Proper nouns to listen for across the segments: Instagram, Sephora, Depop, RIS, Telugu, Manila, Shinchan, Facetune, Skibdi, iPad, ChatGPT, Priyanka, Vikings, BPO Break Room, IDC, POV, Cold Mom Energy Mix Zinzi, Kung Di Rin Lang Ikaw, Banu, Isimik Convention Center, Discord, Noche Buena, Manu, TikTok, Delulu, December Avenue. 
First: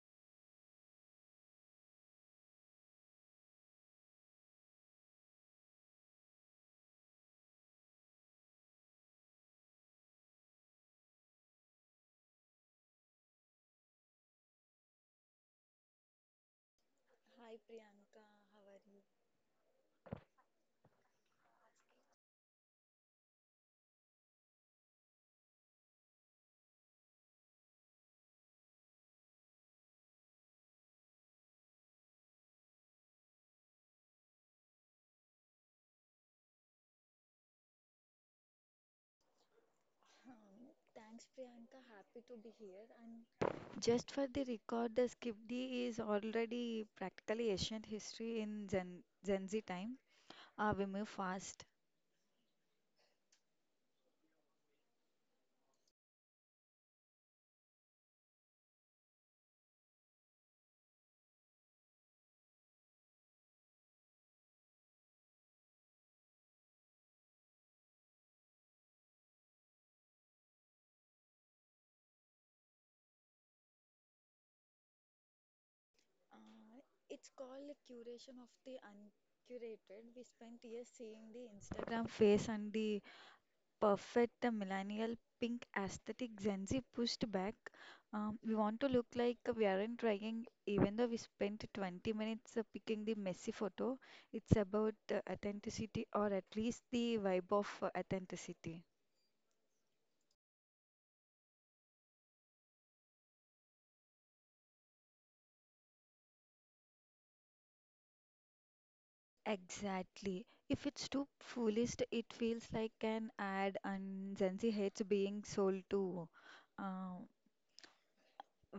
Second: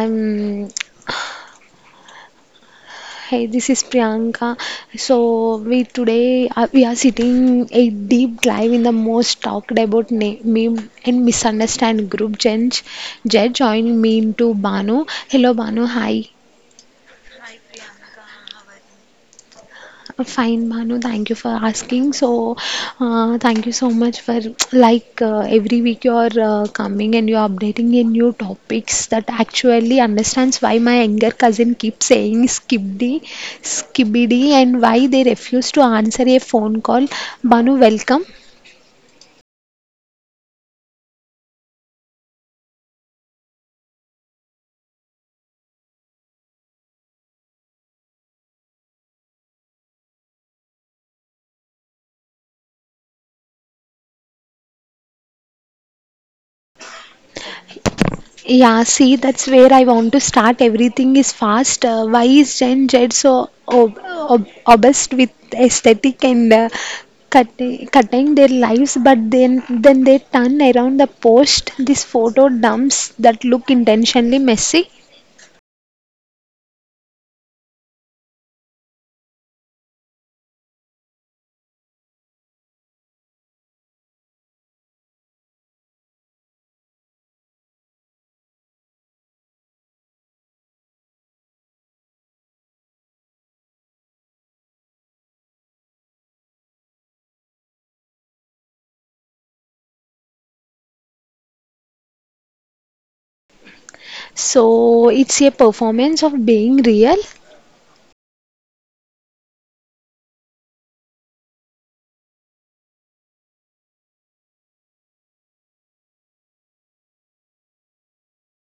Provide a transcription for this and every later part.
I'm. Hey, this is Priyanka. So, we are sitting a deep dive in the most talked about meme and misunderstand group. Jed joining me into Banu. Hello, Banu. Hi. Hi Priyanka, how are you? Fine, Manu. Thank you for asking. So, thank you so much for every week you're coming and you're updating in new topics that actually understands why my younger cousin keeps saying skibidi, and why they refuse to answer a phone call. Manu, welcome. Thanks Priyanka, happy to be here. And just for the record, the Skibdi is already practically ancient history in Gen Z time. We move fast. Yeah, see, that's where I want to start. Everything is fast. Why is Gen Z so obsessed with aesthetic and cutting their lives? But then they turn around the post these photo dumps that look intentionally messy. uh, it's called a curation of the uncurated. We spent years seeing the Instagram face and the perfect the millennial pink aesthetic Gen Z pushed back. We want to look like we aren't trying, even though we spent 20 minutes picking the messy photo. It's about authenticity, or at least the vibe of authenticity. So it's a performance of being real. Exactly. If it's too foolish, it feels like an ad, and Gen Z hates being sold to. uh,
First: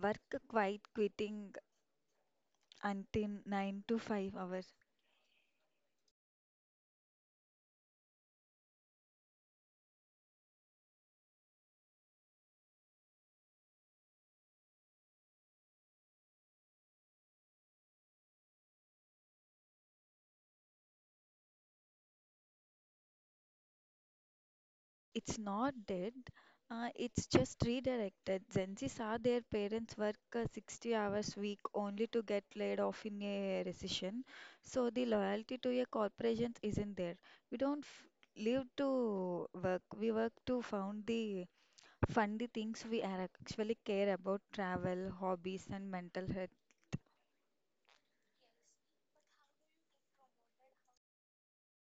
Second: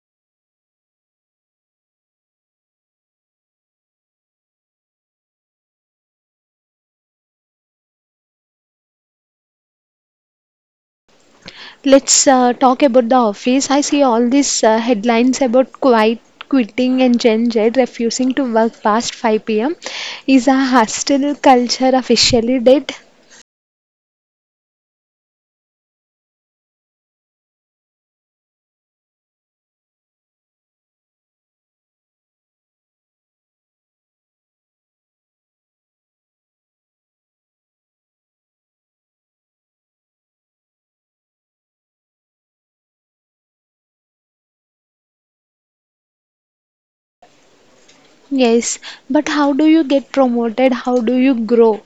Work quite quitting until 9 to 5 hours. Let's talk about the office. I see all these headlines about quiet quitting and Gen Z refusing to work past 5 pm. Is a hostile culture officially dead? It's not dead, it's just redirected. Gen Zs are their parents work 60 hours week only to get laid off in a recession. So the loyalty to a corporation isn't there. We don't f live to work, we work to found the fund the things we are actually care about: travel, hobbies, and mental health. Yes, but how do you get promoted? How do you grow?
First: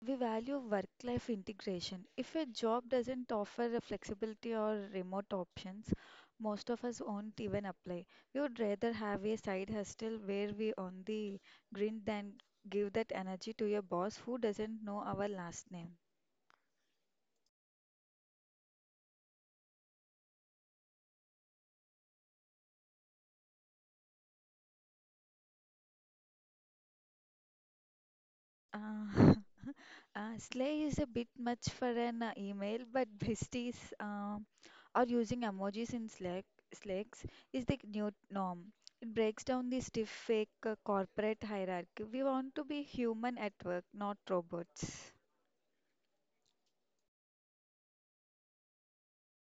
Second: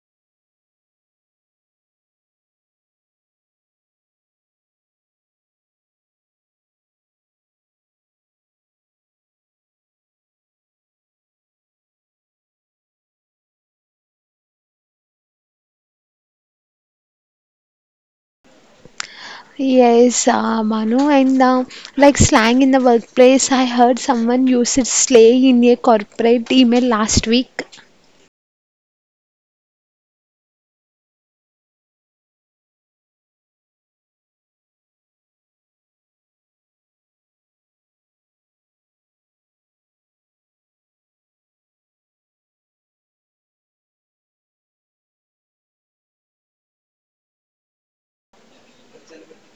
We value work-life integration. If a job doesn't offer the flexibility or remote options, most of us won't even apply. We would rather have a side hustle where we on the grind than give that energy to a boss who doesn't know our last name. Yes, Manu, and like slang in the workplace, I heard someone use it slay in a corporate email last week. Uh, slay is a bit much for an email, but besties are using emojis in Slack. Slacks is the new norm. It breaks down the stiff, fake corporate hierarchy. We want to be human at work, not robots.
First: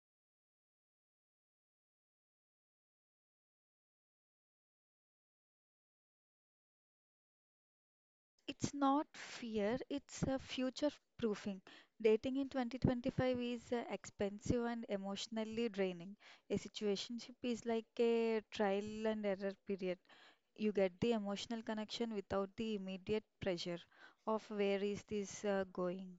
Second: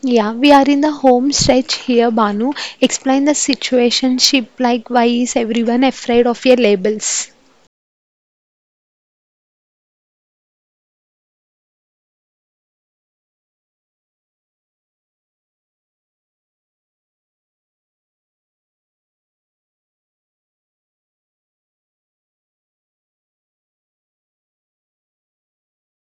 Yeah, we are in the home stretch here, Banu. Explain the situationship, like why is everyone afraid of your labels? It's not fear, it's a future proofing. Dating in 2025 is expensive and emotionally draining. A situationship is like a trial and error period. You get the emotional connection without the immediate pressure of where is this going.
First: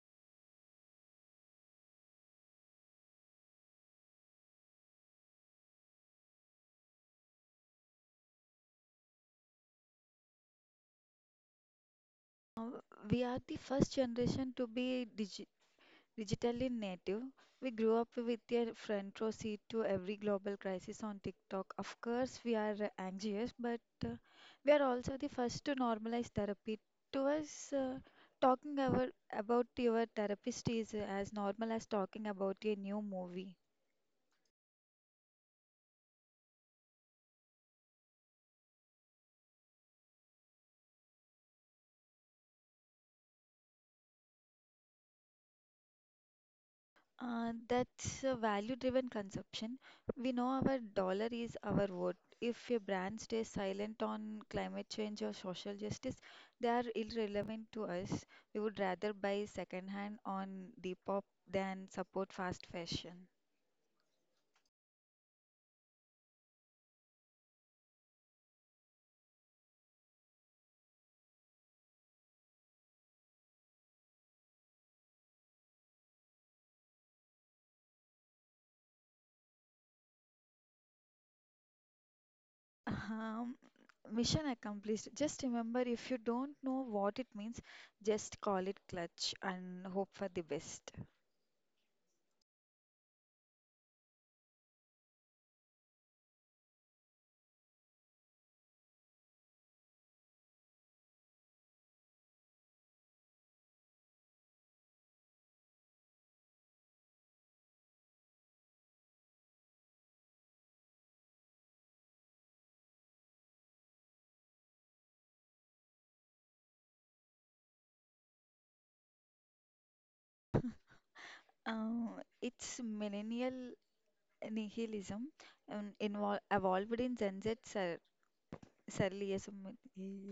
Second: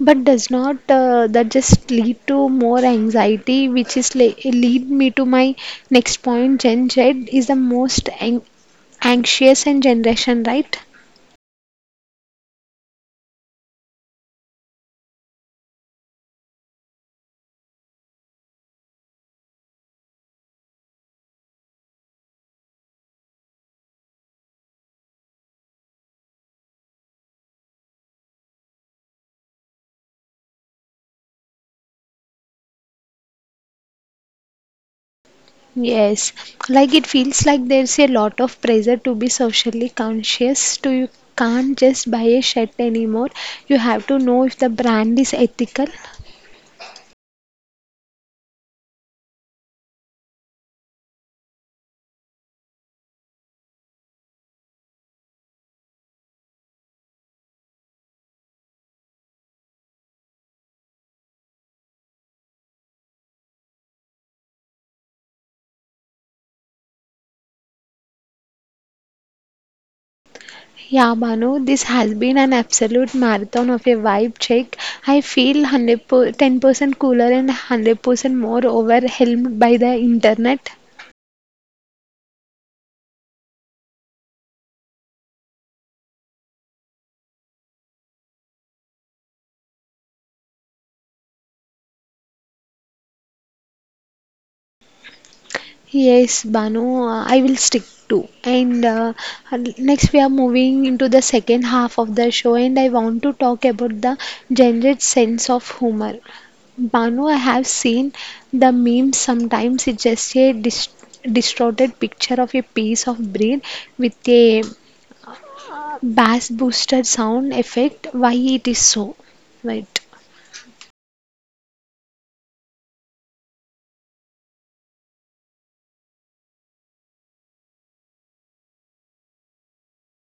But does not that just lead to more anxiety, which is le lead me to my next point. Gen Z is the most an anxious and generation, right? Uh, we are the first generation to be digitally native. We grew up with a front row seat to every global crisis on TikTok. Of course, we are anxious, but uh, we are also the first to normalize therapy. To us, talking about your therapist is as normal as talking about a new movie. Yes, like it feels like there's a lot of pressure to be socially conscious. To you can't just buy a shirt anymore. You have to know if the brand is ethical. That's a value-driven consumption. We know our dollar is our vote. If a brand stays silent on climate change or social justice, they are irrelevant to us. We would rather buy secondhand on Depop than support fast fashion. Yeah, Manu, this has been an absolute marathon of a vibe check. I feel 100 per 10% cooler and 100% more overwhelmed by the internet. Um, mission accomplished. Just remember, if you don't know what it means, just call it clutch and hope for the best. Yes, Banu, I will stick to. And next, we are moving into the second half of the show, and I want to talk about the gendered sense of humor. Banu, I have seen the memes sometimes it's just a distorted picture of a piece of brain with a bass boosted sound effect. Why it is so right? Um, it's millennial nihilism ఇన్వా evolved in Gen Z surrealism.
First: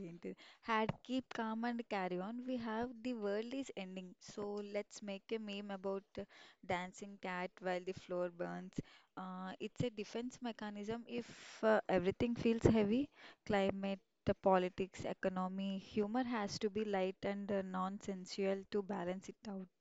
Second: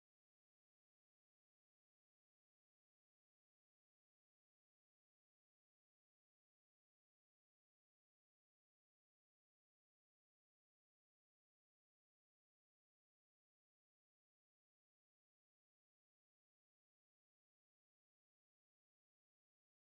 ఏంటి? Had keep calm and carry on. We have the world is ending. So let's make a meme about the dancing cat while the floor burns. It's a defense mechanism if everything feels heavy. Climate, the politics, economy, humor has to be light and non-sensual to balance it out.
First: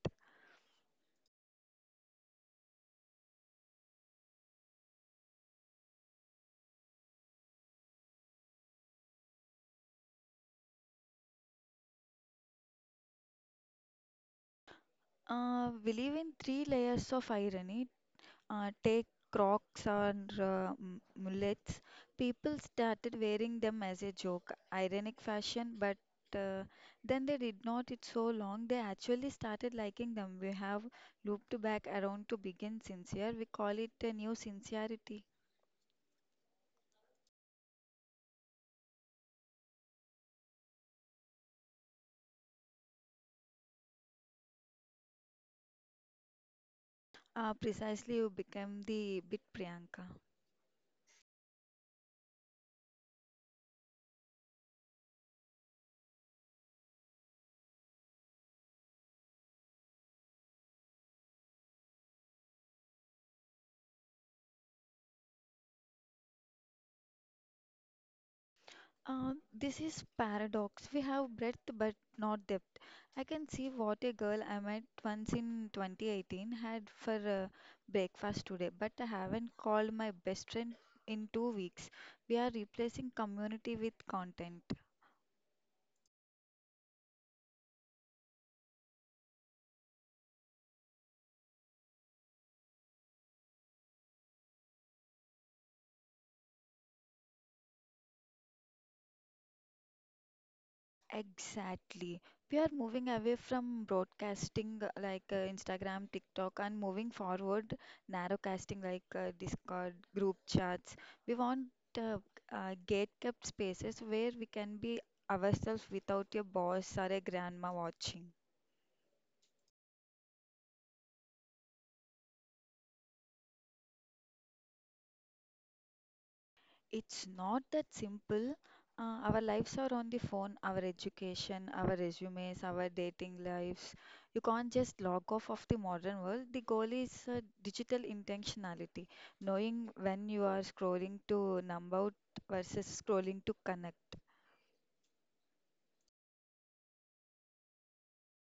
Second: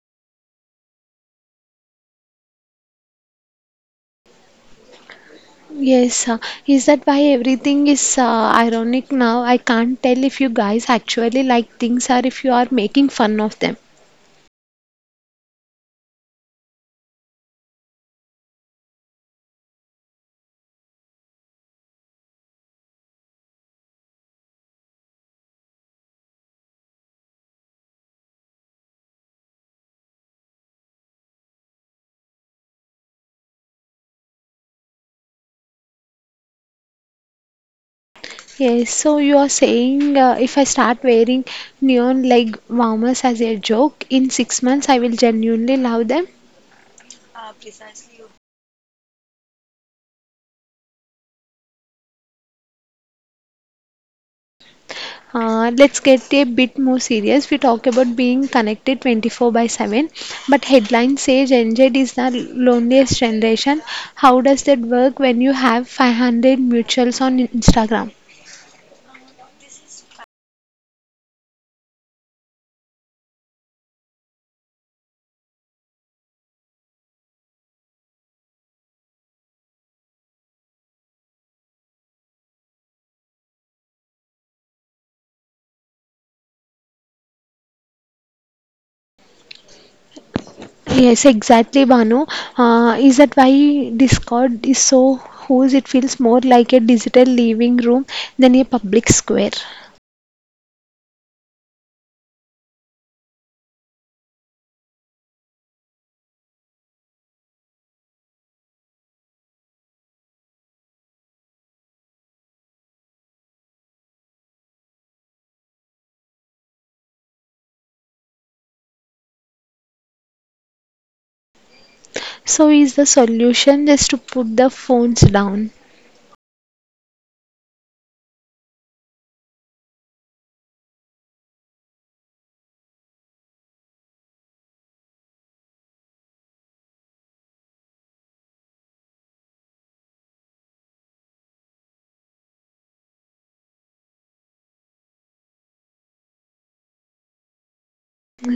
yes uh, is that why everything is ironic now? I can't tell if you guys actually like things or if you are making fun of them. We live in three layers of irony. Take crocs or mullets. People started wearing them as a joke, ironic fashion, but uh, then they did not it so long. They actually started liking them. We have looped back around to begin sincere. We call it a new sincerity. Yes so you are saying if I start wearing neon leg warmers as a joke in 6 months I will genuinely love them. Precisely, you became the bit, Priyanka. Let's get a bit more serious. We talk about being connected 24 by 7, but headlines say Gen Z is the loneliest generation. How does that work when you have 500 mutuals on Instagram? This is paradox. We have breadth but not depth. I can see what a girl I met once in 2018 had for breakfast today, but I haven't called my best friend in 2 weeks. We are replacing community with content. Yes, exactly, Banu. Is that why Discord is so whose it feels more like a digital living room than a public square? Exactly. We are moving away from broadcasting like Instagram, TikTok, and moving forward, narrowcasting like Discord, group chats. We want uh, gate-kept spaces where we can be ourselves without a boss or a grandma watching. So, is the solution just to put the phones down? It's not that simple. Our lives are on the phone: our education, our resumes, our dating lives. You can't just log off of the modern world. The goal is digital intentionality, knowing when you are scrolling to numb out versus scrolling to connect.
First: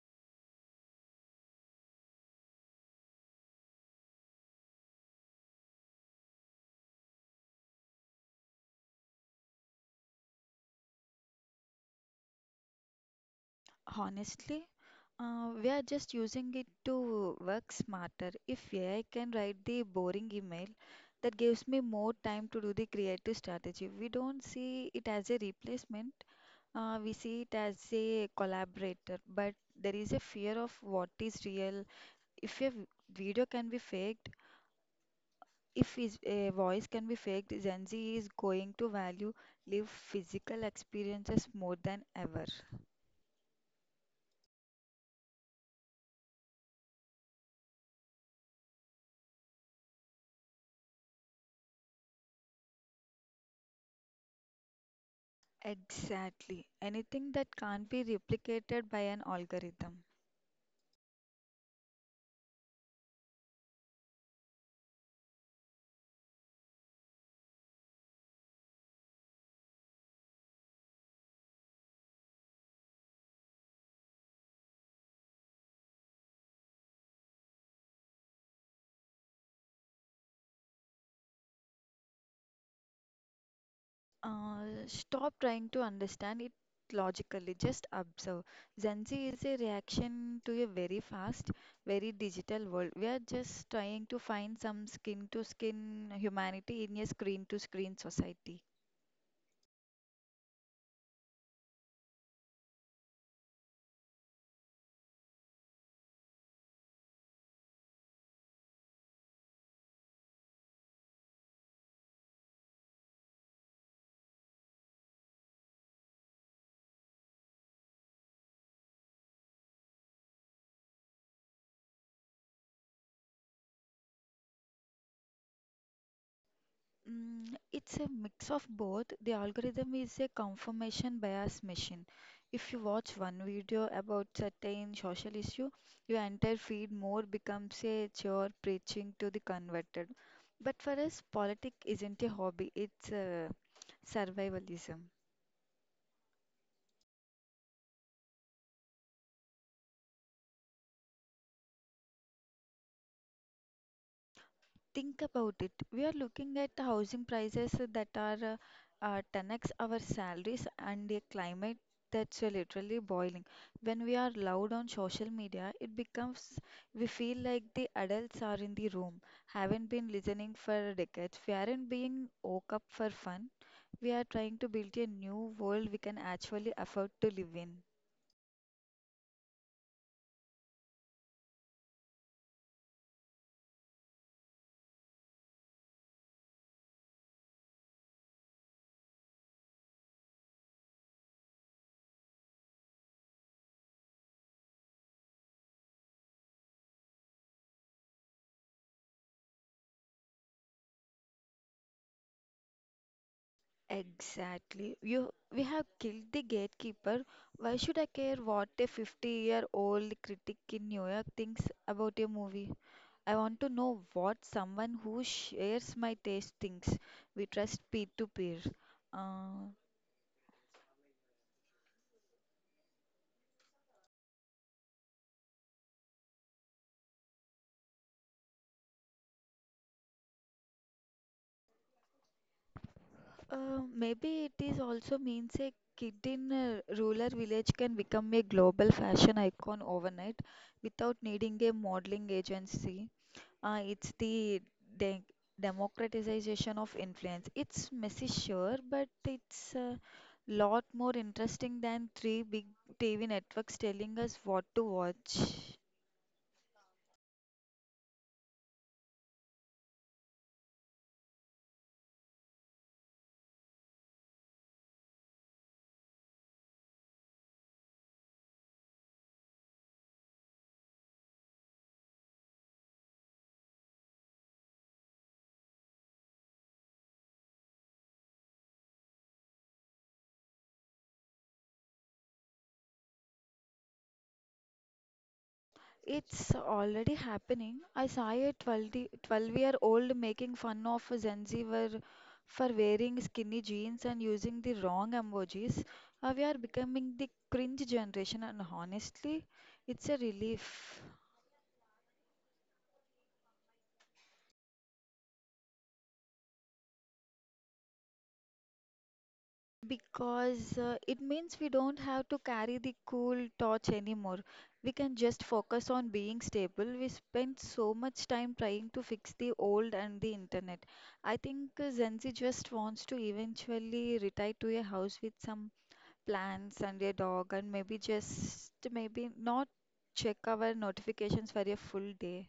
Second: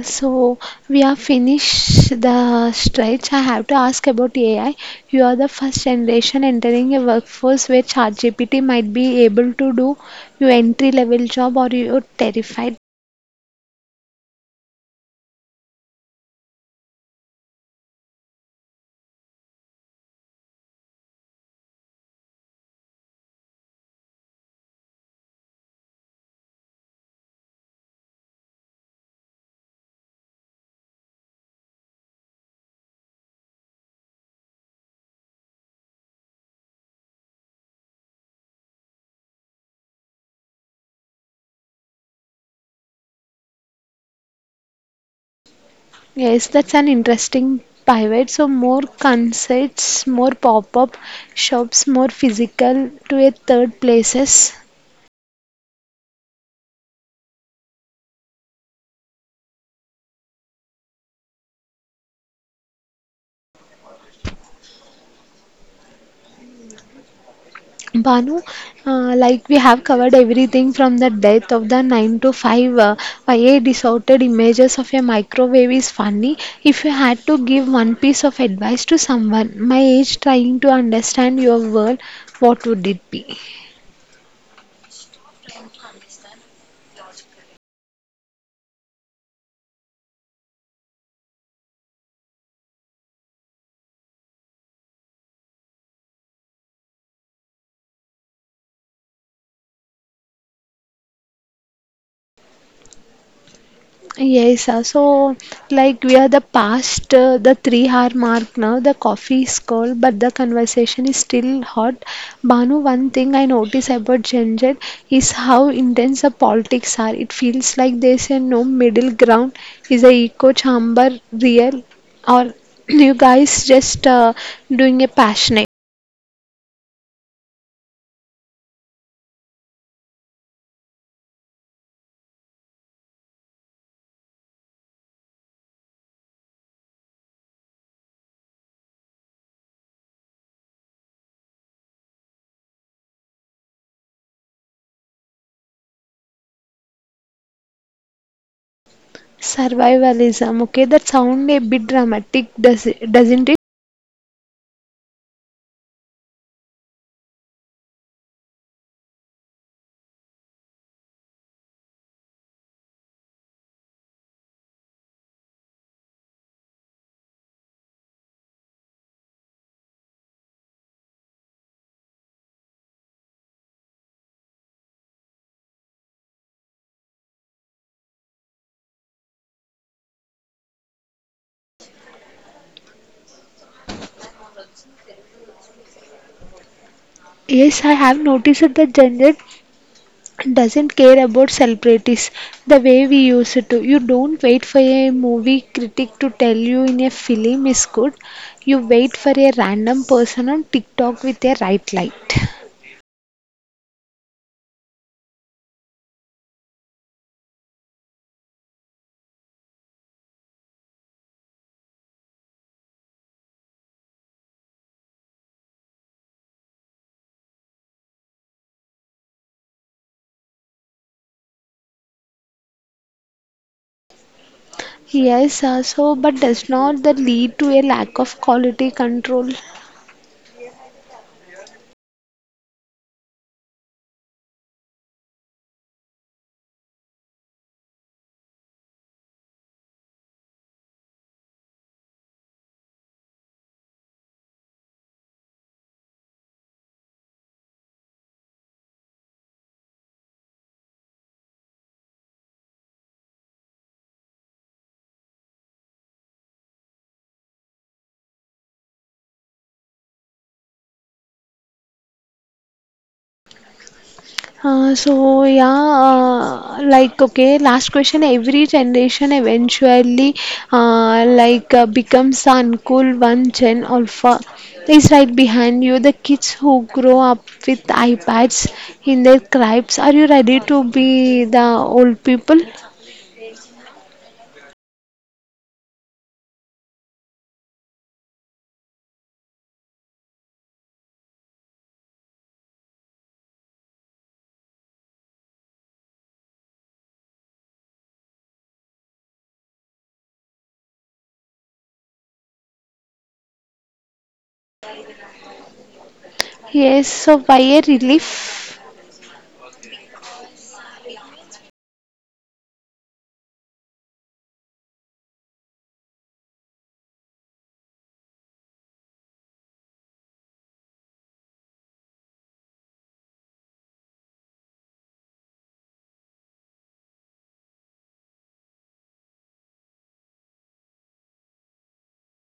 So we are finished the stretch. I have to ask about AI. You are the first generation entering a workforce where ChatGPT might be able to do your entry level job or you're terrified. Honestly, we are just using it to work smarter. If AI can write the boring email, that gives me more time to do the creative strategy. We don't see it as a replacement. We see it as a collaborator, but there is a fear of what is real. If a v- video can be faked, if is a voice can be faked, Gen Z is going to value live physical experiences more than ever. Yes, that's an interesting pivot. So more concerts, more pop-up shops, more physical to a third places. Exactly. Anything that can't be replicated by an algorithm. Banu, like we have covered everything from the death of the 9 to 5, why a distorted images of a microwave is funny. If you had to give one piece of advice to someone my age trying to understand your world, what would it be? Stop trying to understand it logically, just observe. Gen Z is a reaction to a very fast, very digital world. We are just trying to find some skin to skin humanity in a screen to screen society. Yes, so like we are the past the 3 hour mark now. The coffee is cold, but the conversation is still hot. Banu, one thing I notice about Gen Z is how intense the politics are. It feels like there's a no middle ground. Is the echo chamber real, or you guys just doing a passionate Mm, it's a mix of both. The algorithm is a confirmation bias machine. If you watch one video about certain social issue, your entire feed more becomes a chore preaching to the converted. But for us, politics isn't a hobby, it's survivalism. survivalism? Okay, that sound a bit dramatic, doesn't it? Think about it. We are looking at housing prices that are 10x our salaries and a climate that's literally boiling. When we are loud on social media, it becomes we feel like the adults are in the room, haven't been listening for decades. We aren't being woke up for fun. We are trying to build a new world we can actually afford to live in. Yes, I have noticed that the Gen Z doesn't care about celebrities the way we used to. You don't wait for a movie critic to tell you in a film is good. You wait for a random person on TikTok with a right light. Exactly. You, we have killed the gatekeeper. Why should I care what a 50-year-old critic in New York thinks about a movie? I want to know what someone who shares my taste thinks. We trust peer-to-peer. Uh, Yes, so but does not that lead to a lack of quality control? Maybe it is also means a kid in a rural village can become a global fashion icon overnight without needing a modeling agency. It's the de democratization of influence. It's messy, sure, but it's a lot more interesting than three big TV networks telling us what to watch. So yeah, like okay, last question. Every generation eventually, becomes the uncool one. Gen alpha is right behind you. The kids who grow up with iPads in their cribs. Are you ready to be the old people? It's already happening. I saw a 12-year-old making fun of a Gen Z for wearing skinny jeans and using the wrong emojis. We are becoming the cringe generation, and honestly, it's a relief. Yes. So by a relief. Because it means we don't have to carry the cool torch anymore. We can just focus on being stable. We spend so much time trying to fix the old and the internet. I think Gen just wants to eventually retire to a house with some plants and a dog, and maybe just maybe not check our notifications for a full day.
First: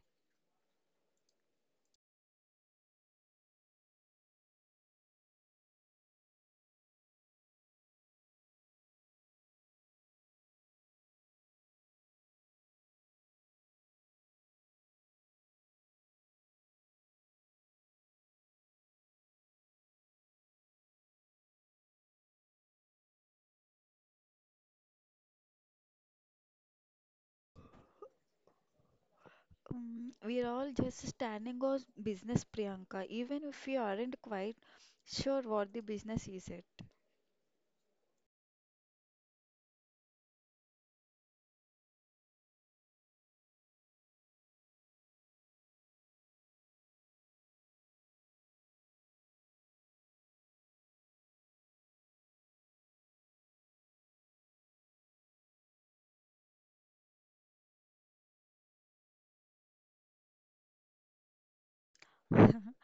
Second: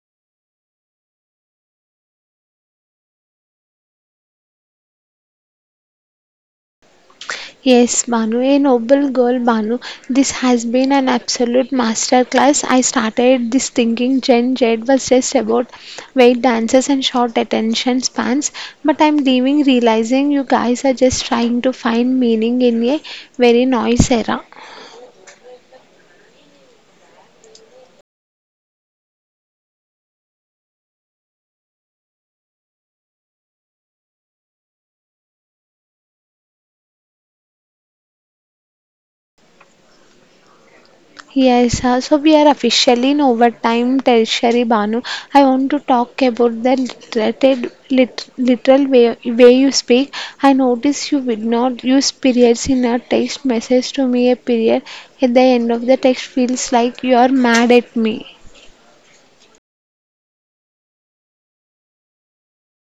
Yes, Banu, a noble girl, Banu. This has been an absolute masterclass. I started this thinking Gen Z was just about weight dances and short attention spans, but I'm leaving realizing you guys are just trying to find meaning in a very noise era. We're all just standing on business, Priyanka, even if we aren't quite sure what the business is yet. Yes, so we are officially in overtime, Tertiary Banu. I want to talk about the literal way you speak. I notice you did not use periods in a text message to me. A period at the end of the text feels like you are mad at me.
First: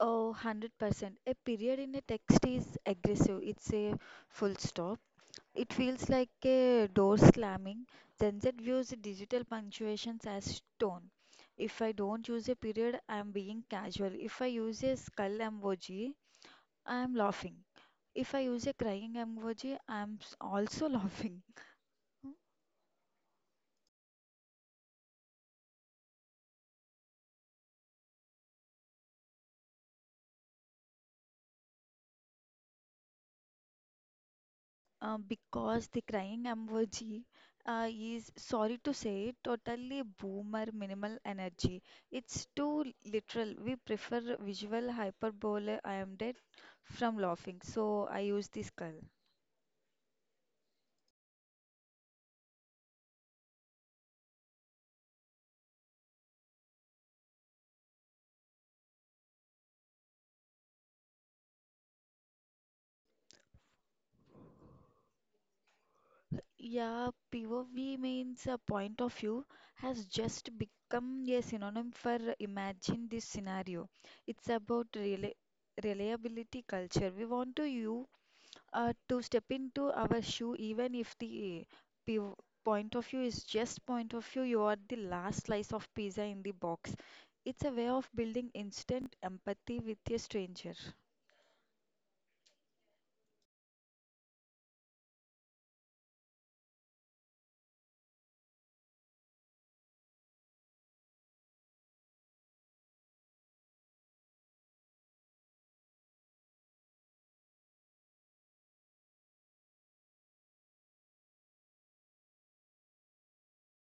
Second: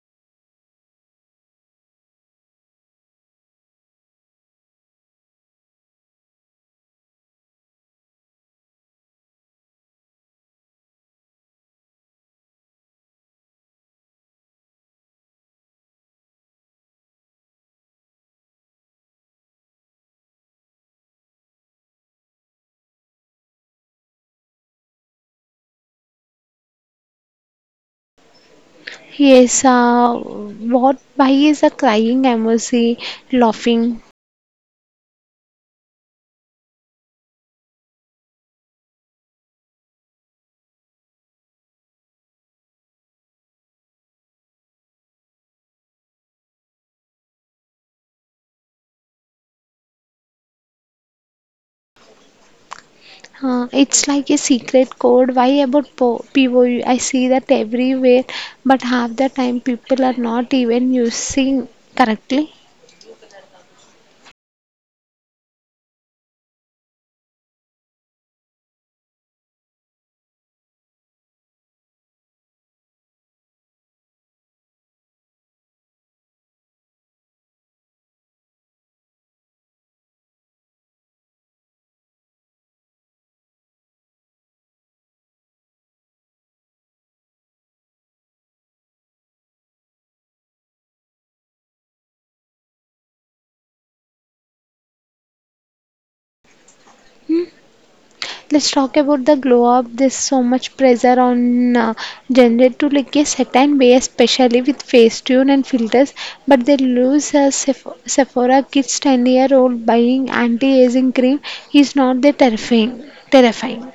Oh, 100%. A period in a text is aggressive. It's a full stop. It feels like a door slamming. Gen Z views digital punctuations as tone. If I don't use a period, I'm being casual. If I use a skull emoji, I'm laughing. If I use a crying emoji, also laughing. Yes, what why is a crying emoji laughing? Because the crying emoji is, sorry to say, totally boomer minimal energy. It's too literal. We prefer visual hyperbole. I am dead from laughing, so I use the skull. It's like a secret code. Why about POU? I see that everywhere, but half the time people are not even using correctly. Yeah, POV means a point of view has just become a synonym for imagine this scenario. It's about rela reliability culture. We want to you to step into our shoe, even if the piv- point of view is just point of view you are the last slice of pizza in the box. It's a way of building instant empathy with a stranger. Let's talk about the glow up. There's so much pressure on generated to like a certain way, especially with face tune and filters, but they lose a Sephora kids 10-year-old buying anti aging cream is not that terrifying. Terrifying.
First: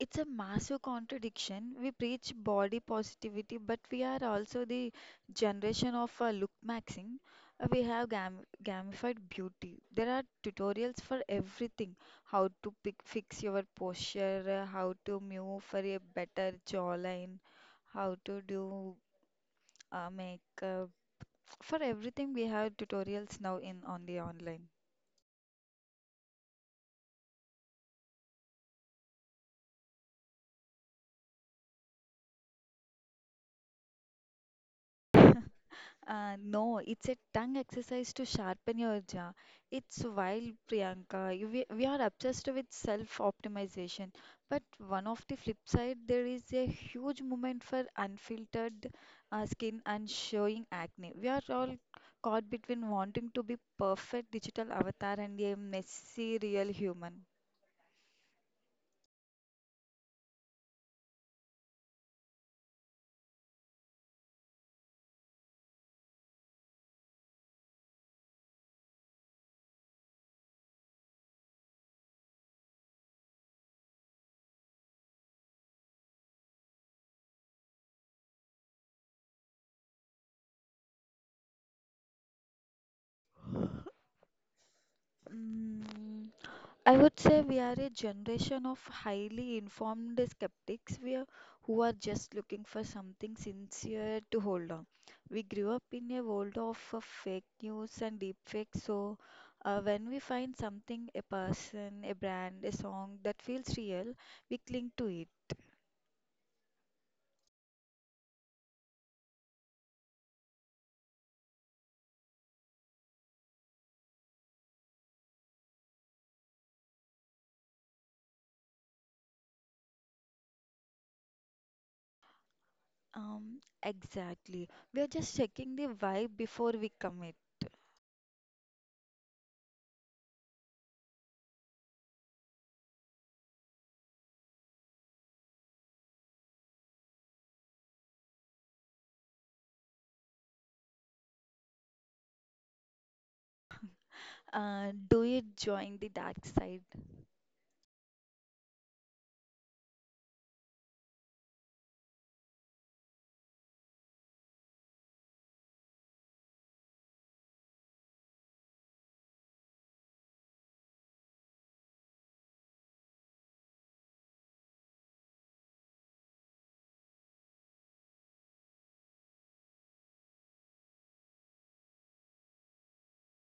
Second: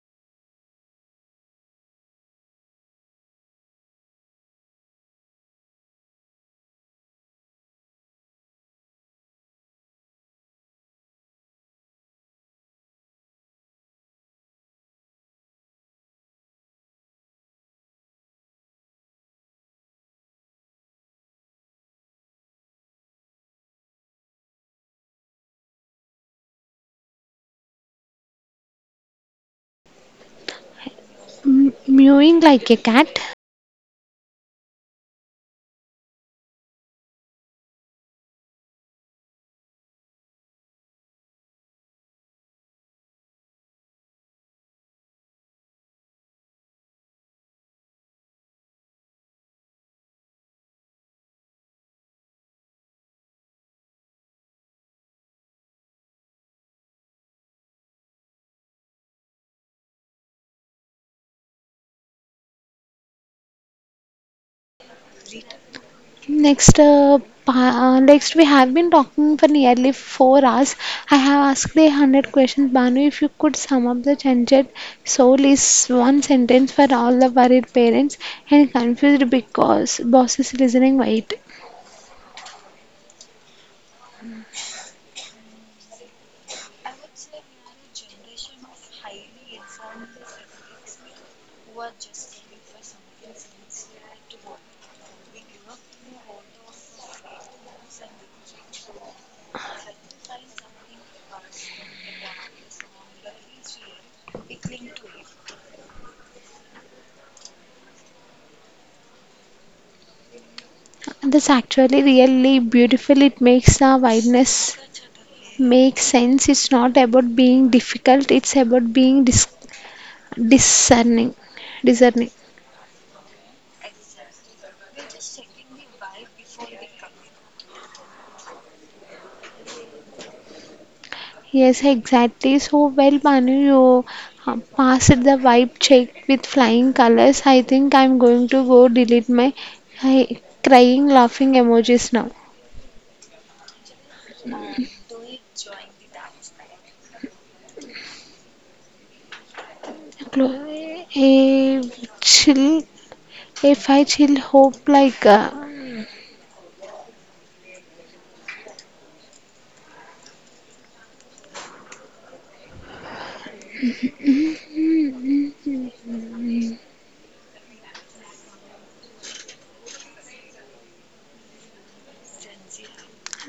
It's a massive contradiction. We preach body positivity, but we are also the generation of look maxing. We have gamified beauty. There are tutorials for everything: how to pick, fix your posture, how to move for a better jawline, how to do make. For everything, we have tutorials now in on the online. Mewing like a cat. No, it's a tongue exercise to sharpen your jaw. It's wild, Priyanka. We are obsessed with self-optimization, but one of the flip side, there is a huge movement for unfiltered skin and showing acne. We are all caught between wanting to be perfect digital avatar and a messy real human. Next, next we have been talking for nearly 4 hours. I have asked 100 questions. Banu, if you could sum up the chanted soul is one sentence for all the worried parents and confused because bosses listening. Wait, Mm, I would say we are a generation of highly informed skeptics we are, who are just looking for something sincere to hold on. We grew up in a world of fake news and deepfakes, so when we find something, a person, a brand, a song that feels real, we cling to it. that's actually really beautiful. It makes the wideness make sense. It's not about being difficult. It's about being discerning. Discerning. Um, exactly. We are just checking the vibe before we commit. Yes, exactly. So well, Banu, you passed the vibe check with flying colors. I think I'm going to go delete my I, crying, laughing emojis now. Do you join the dark side? Clo- A chill, if I chill, hope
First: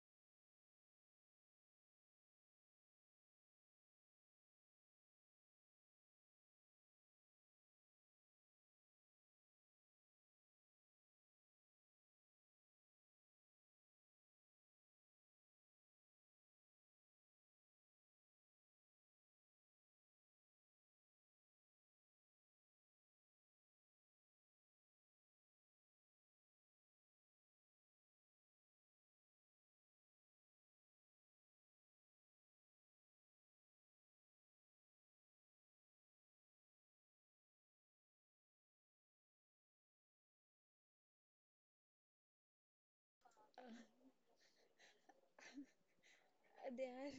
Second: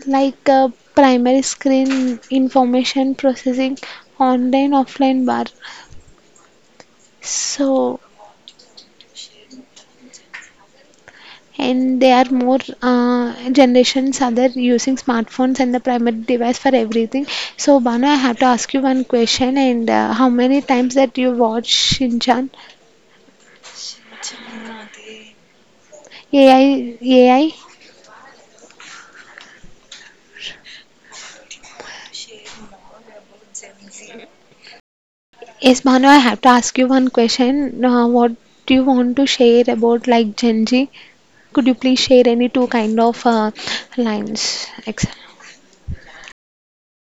like a primary screen information processing online offline bar. So and there are more generations are there using smartphones and the primary device for everything. So Banu, I have to ask you one question and how many times that you watch shinchan? Ai ai Yes Banu, I have to ask you one question. What do you want to share about like Gen Z? Could you please share any two kind of lines? They are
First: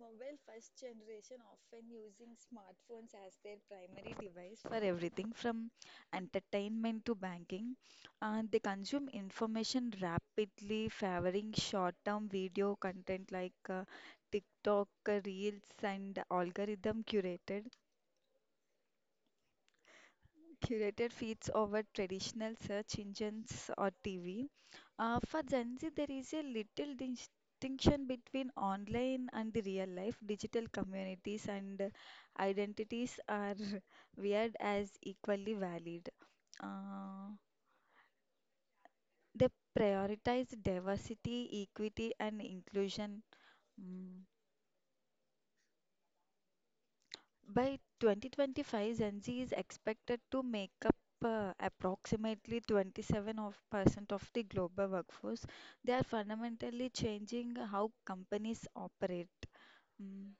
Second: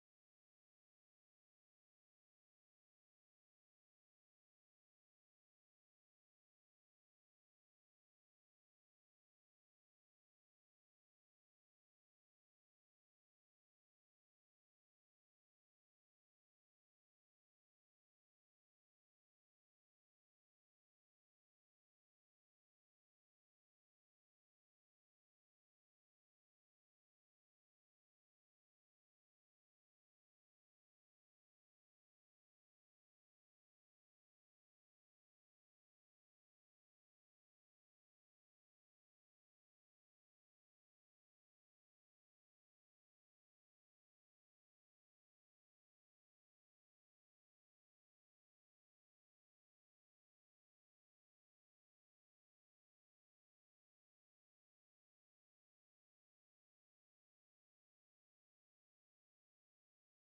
mobile first generation often using smartphones as their primary device for everything from entertainment to banking. They consume information rapidly, favoring short term video content like TikTok, Reels, and algorithm curated feeds over traditional search engines or TV. For Gen Z, there is a little distinction between online and the real life. Digital communities and identities are viewed as equally valid. Uh, they prioritize diversity, equity, and inclusion. Mm. By 2025, Gen Z is expected to make up approximately 27% of the global workforce. They are fundamentally changing how companies operate. Mm.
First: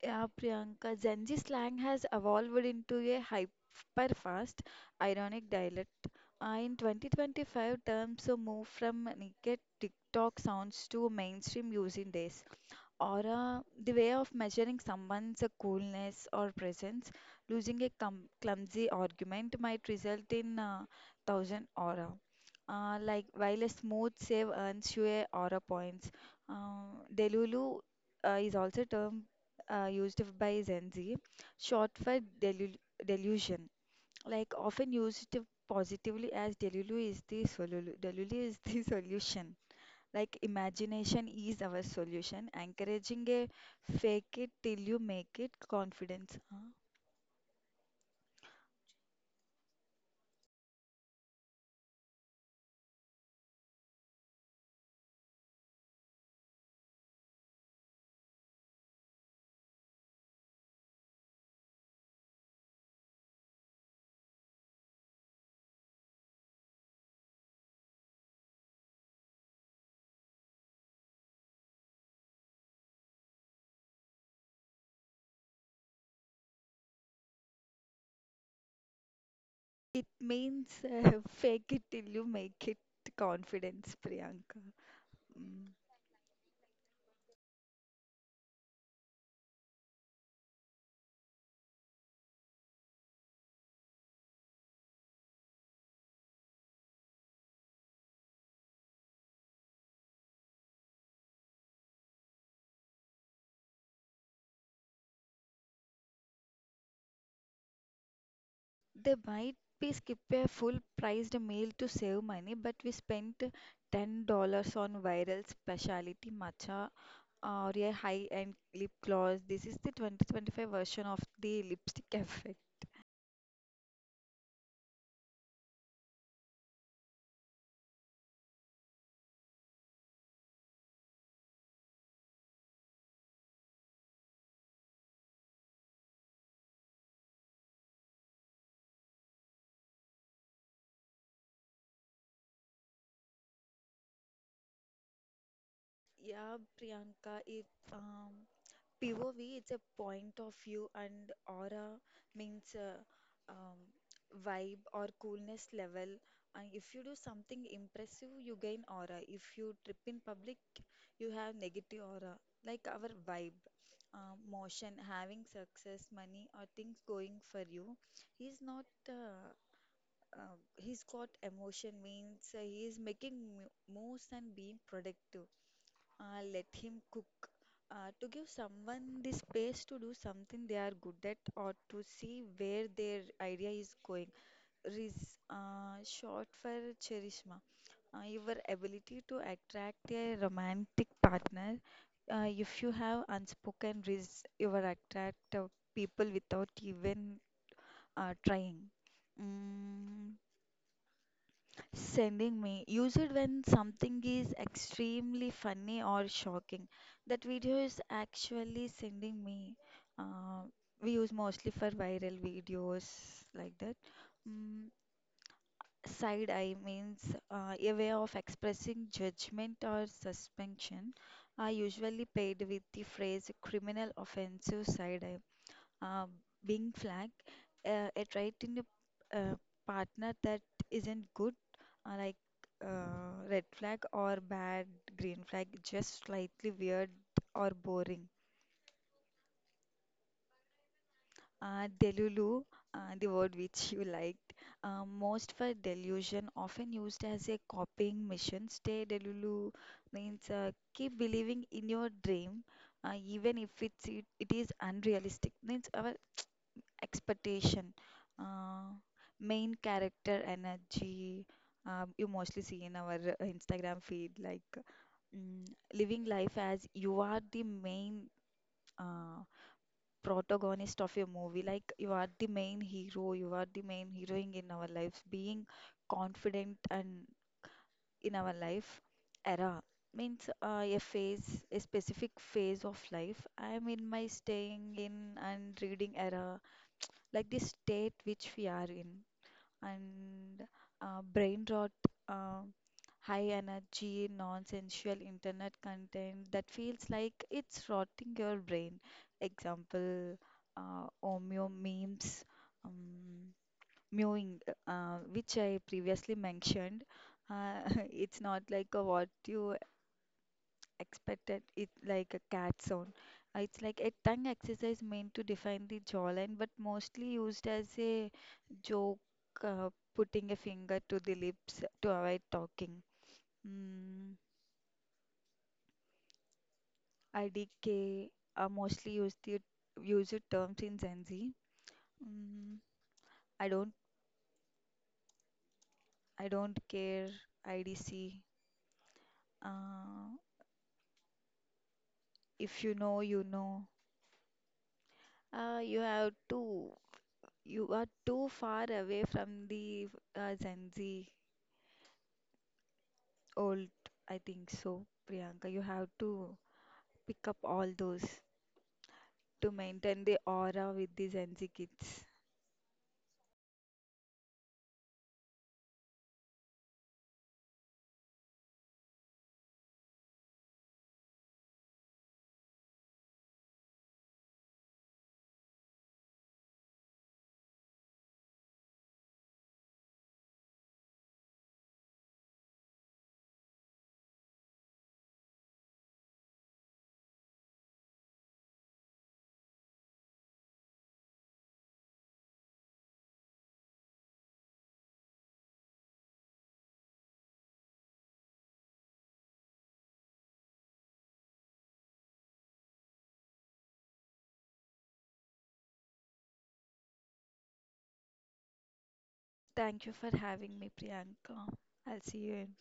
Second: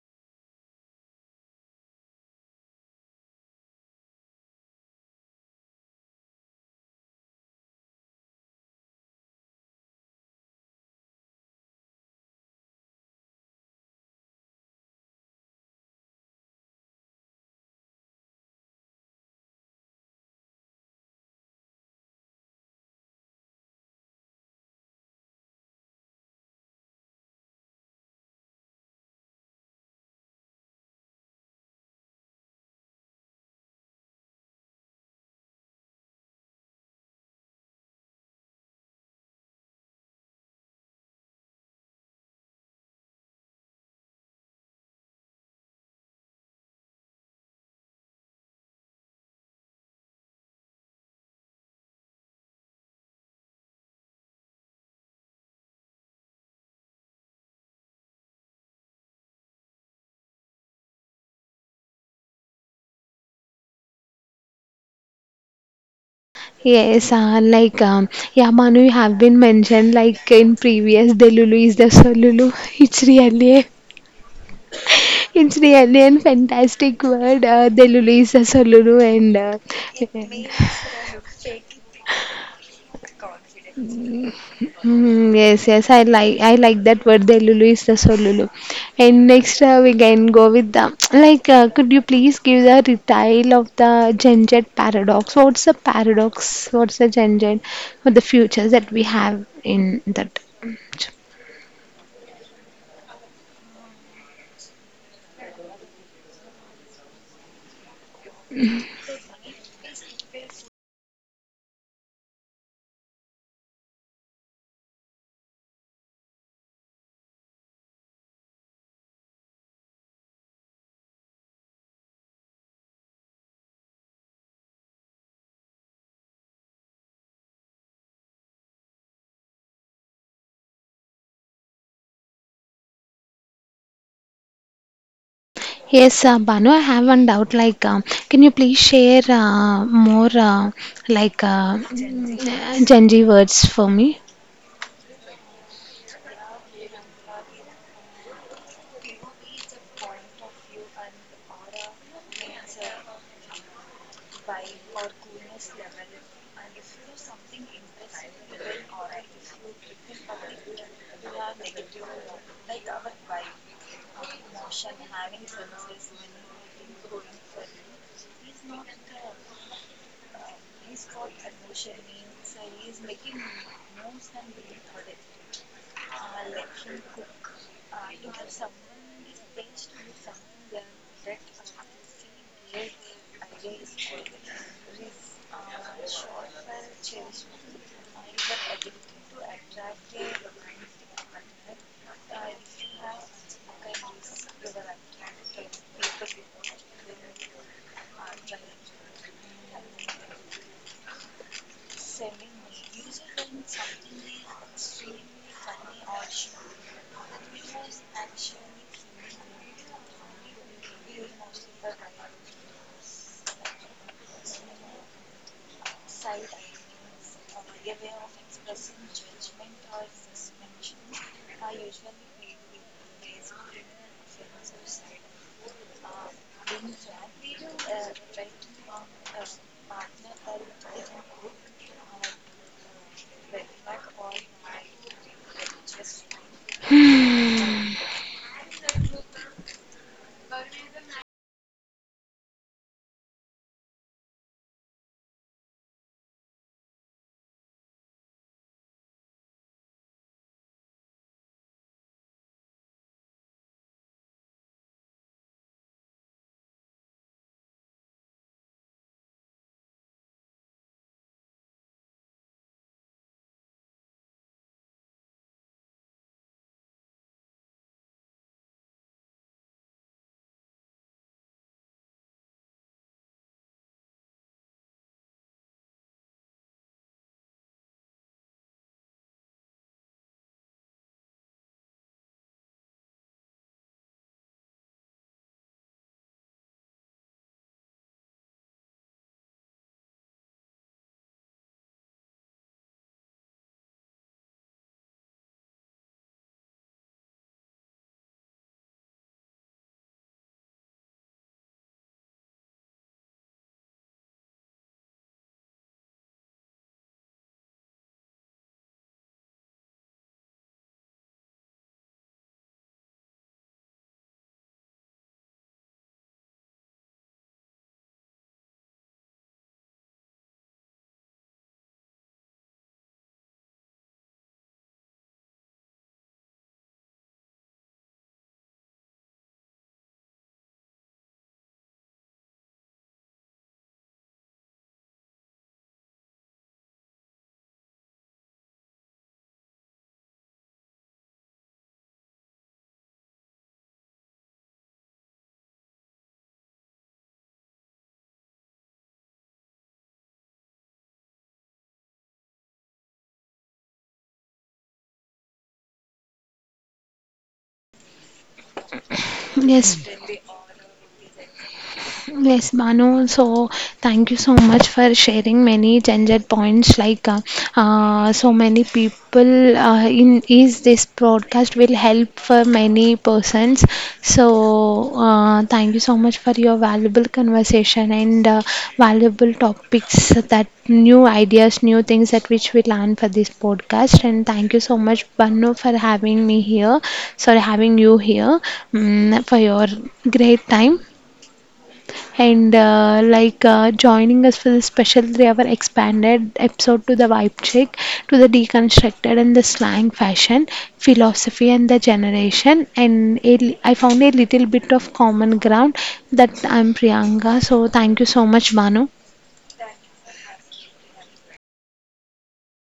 Yeah, Priyanka, Gen Z slang has evolved into a hyper-fast, ironic dialect. In 2025, terms move from naked TikTok sounds to mainstream use in days. Aura, the way of measuring someone's coolness or presence, losing a clumsy argument might result in thousand aura. Like while a smooth save earns you a aura points, Delulu is also a term used by Gen Z, short for delusion. Like often used positively as Delulu is the solution. Like imagination is our solution, encouraging a fake it till you make it confidence. Huh? Yes, like yeah, Manu, you have been mentioned like in previous. The Lulu is the Solulu. It's really a It's really a fantastic word. Telugu is a solulu and It means fake it till you make it confidence, Priyanka. mm, yes, Mm. yes, I like that word. Delulu is the solulu. And next we can go with the like. Could you please give the detail of the Gen Z paradox? What's the paradox? What's the Gen Z for the future that we have in that? They might be skip a full priced meal to save money, but we spent $10 on viral specialty matcha or a high-end lip gloss. This is the 2025 version of the lipstick effect. Yes, Banu, I have one doubt. Like, can you please share more like uh, Gen Z words for me? Yeah, Priyanka, it um POV, it's a point of view, and aura means um, vibe or coolness level. And if you do something impressive, you gain aura. If you trip in public, you have negative aura. Like our vibe, motion, having success, money, or things going for you. He's not. He's got emotion means he is making moves and being productive. Let him cook, to give someone the space to do something they are good at or to see where their idea is going. RIS, short for charisma, your ability to attract a romantic partner. If you have unspoken RIS, you will attract people without even trying. Mm. Sending me. Use it when something is extremely funny or shocking. That video is actually sending me. Uh, we use mostly for viral videos like that. Mm. Side eye means a way of expressing judgment or suspension. Are usually paired with the phrase criminal offensive side eye, um, being flagged, attracting a partner that isn't good, uh, like red flag or bad green flag, just slightly weird or boring. Delulu, the word which you liked, most for delusion, often used as a copying mission. Stay delulu means keep believing in your dream, even if it is unrealistic. Means our expectation, uh, main character energy. You mostly see in our Instagram feed, like mm, living life as you are the main uh, protagonist of your movie, like you are the main hero, you are the main heroine in our lives, being confident and in our life era means a phase, a specific phase of life. I am in my staying in and reading era, like the state which we are in. And Brain rot, uh, high energy, nonsensical internet content that feels like it's rotting your brain. Example, Omeo memes, um, mewing, which I previously mentioned. Uh, it's not like a what you expected it like a cat sound. It's like a tongue exercise meant to define the jawline, but mostly used as a joke, uh, putting a finger to the lips to avoid talking. Mm. IDK are mostly use the terms in Gen Z. Mm. I don't I don't care, IDC. Uh, if you know, you know. You have to you are too far away from the Gen Z old, I think so, Priyanka. You have to pick up all those to Yes, maintain the aura with the Gen Z kids. Yes, Manu. So, thank you so much for sharing many gender points. Like, so many people in is this broadcast will help for many persons. So, thank you so much for your valuable conversation and valuable topics that new ideas, new things that which we learn for this podcast. And thank you so much, Banu, for having me here. Sorry, having you here for your great time and joining us for the special 3-hour expanded episode to the vibe check, to the deconstructed and the slang fashion, philosophy and the generation. And a I found a little bit of common ground that I'm Priyanka. So thank you so much, Banu. Thank you for having me, Priyanka. I'll see you in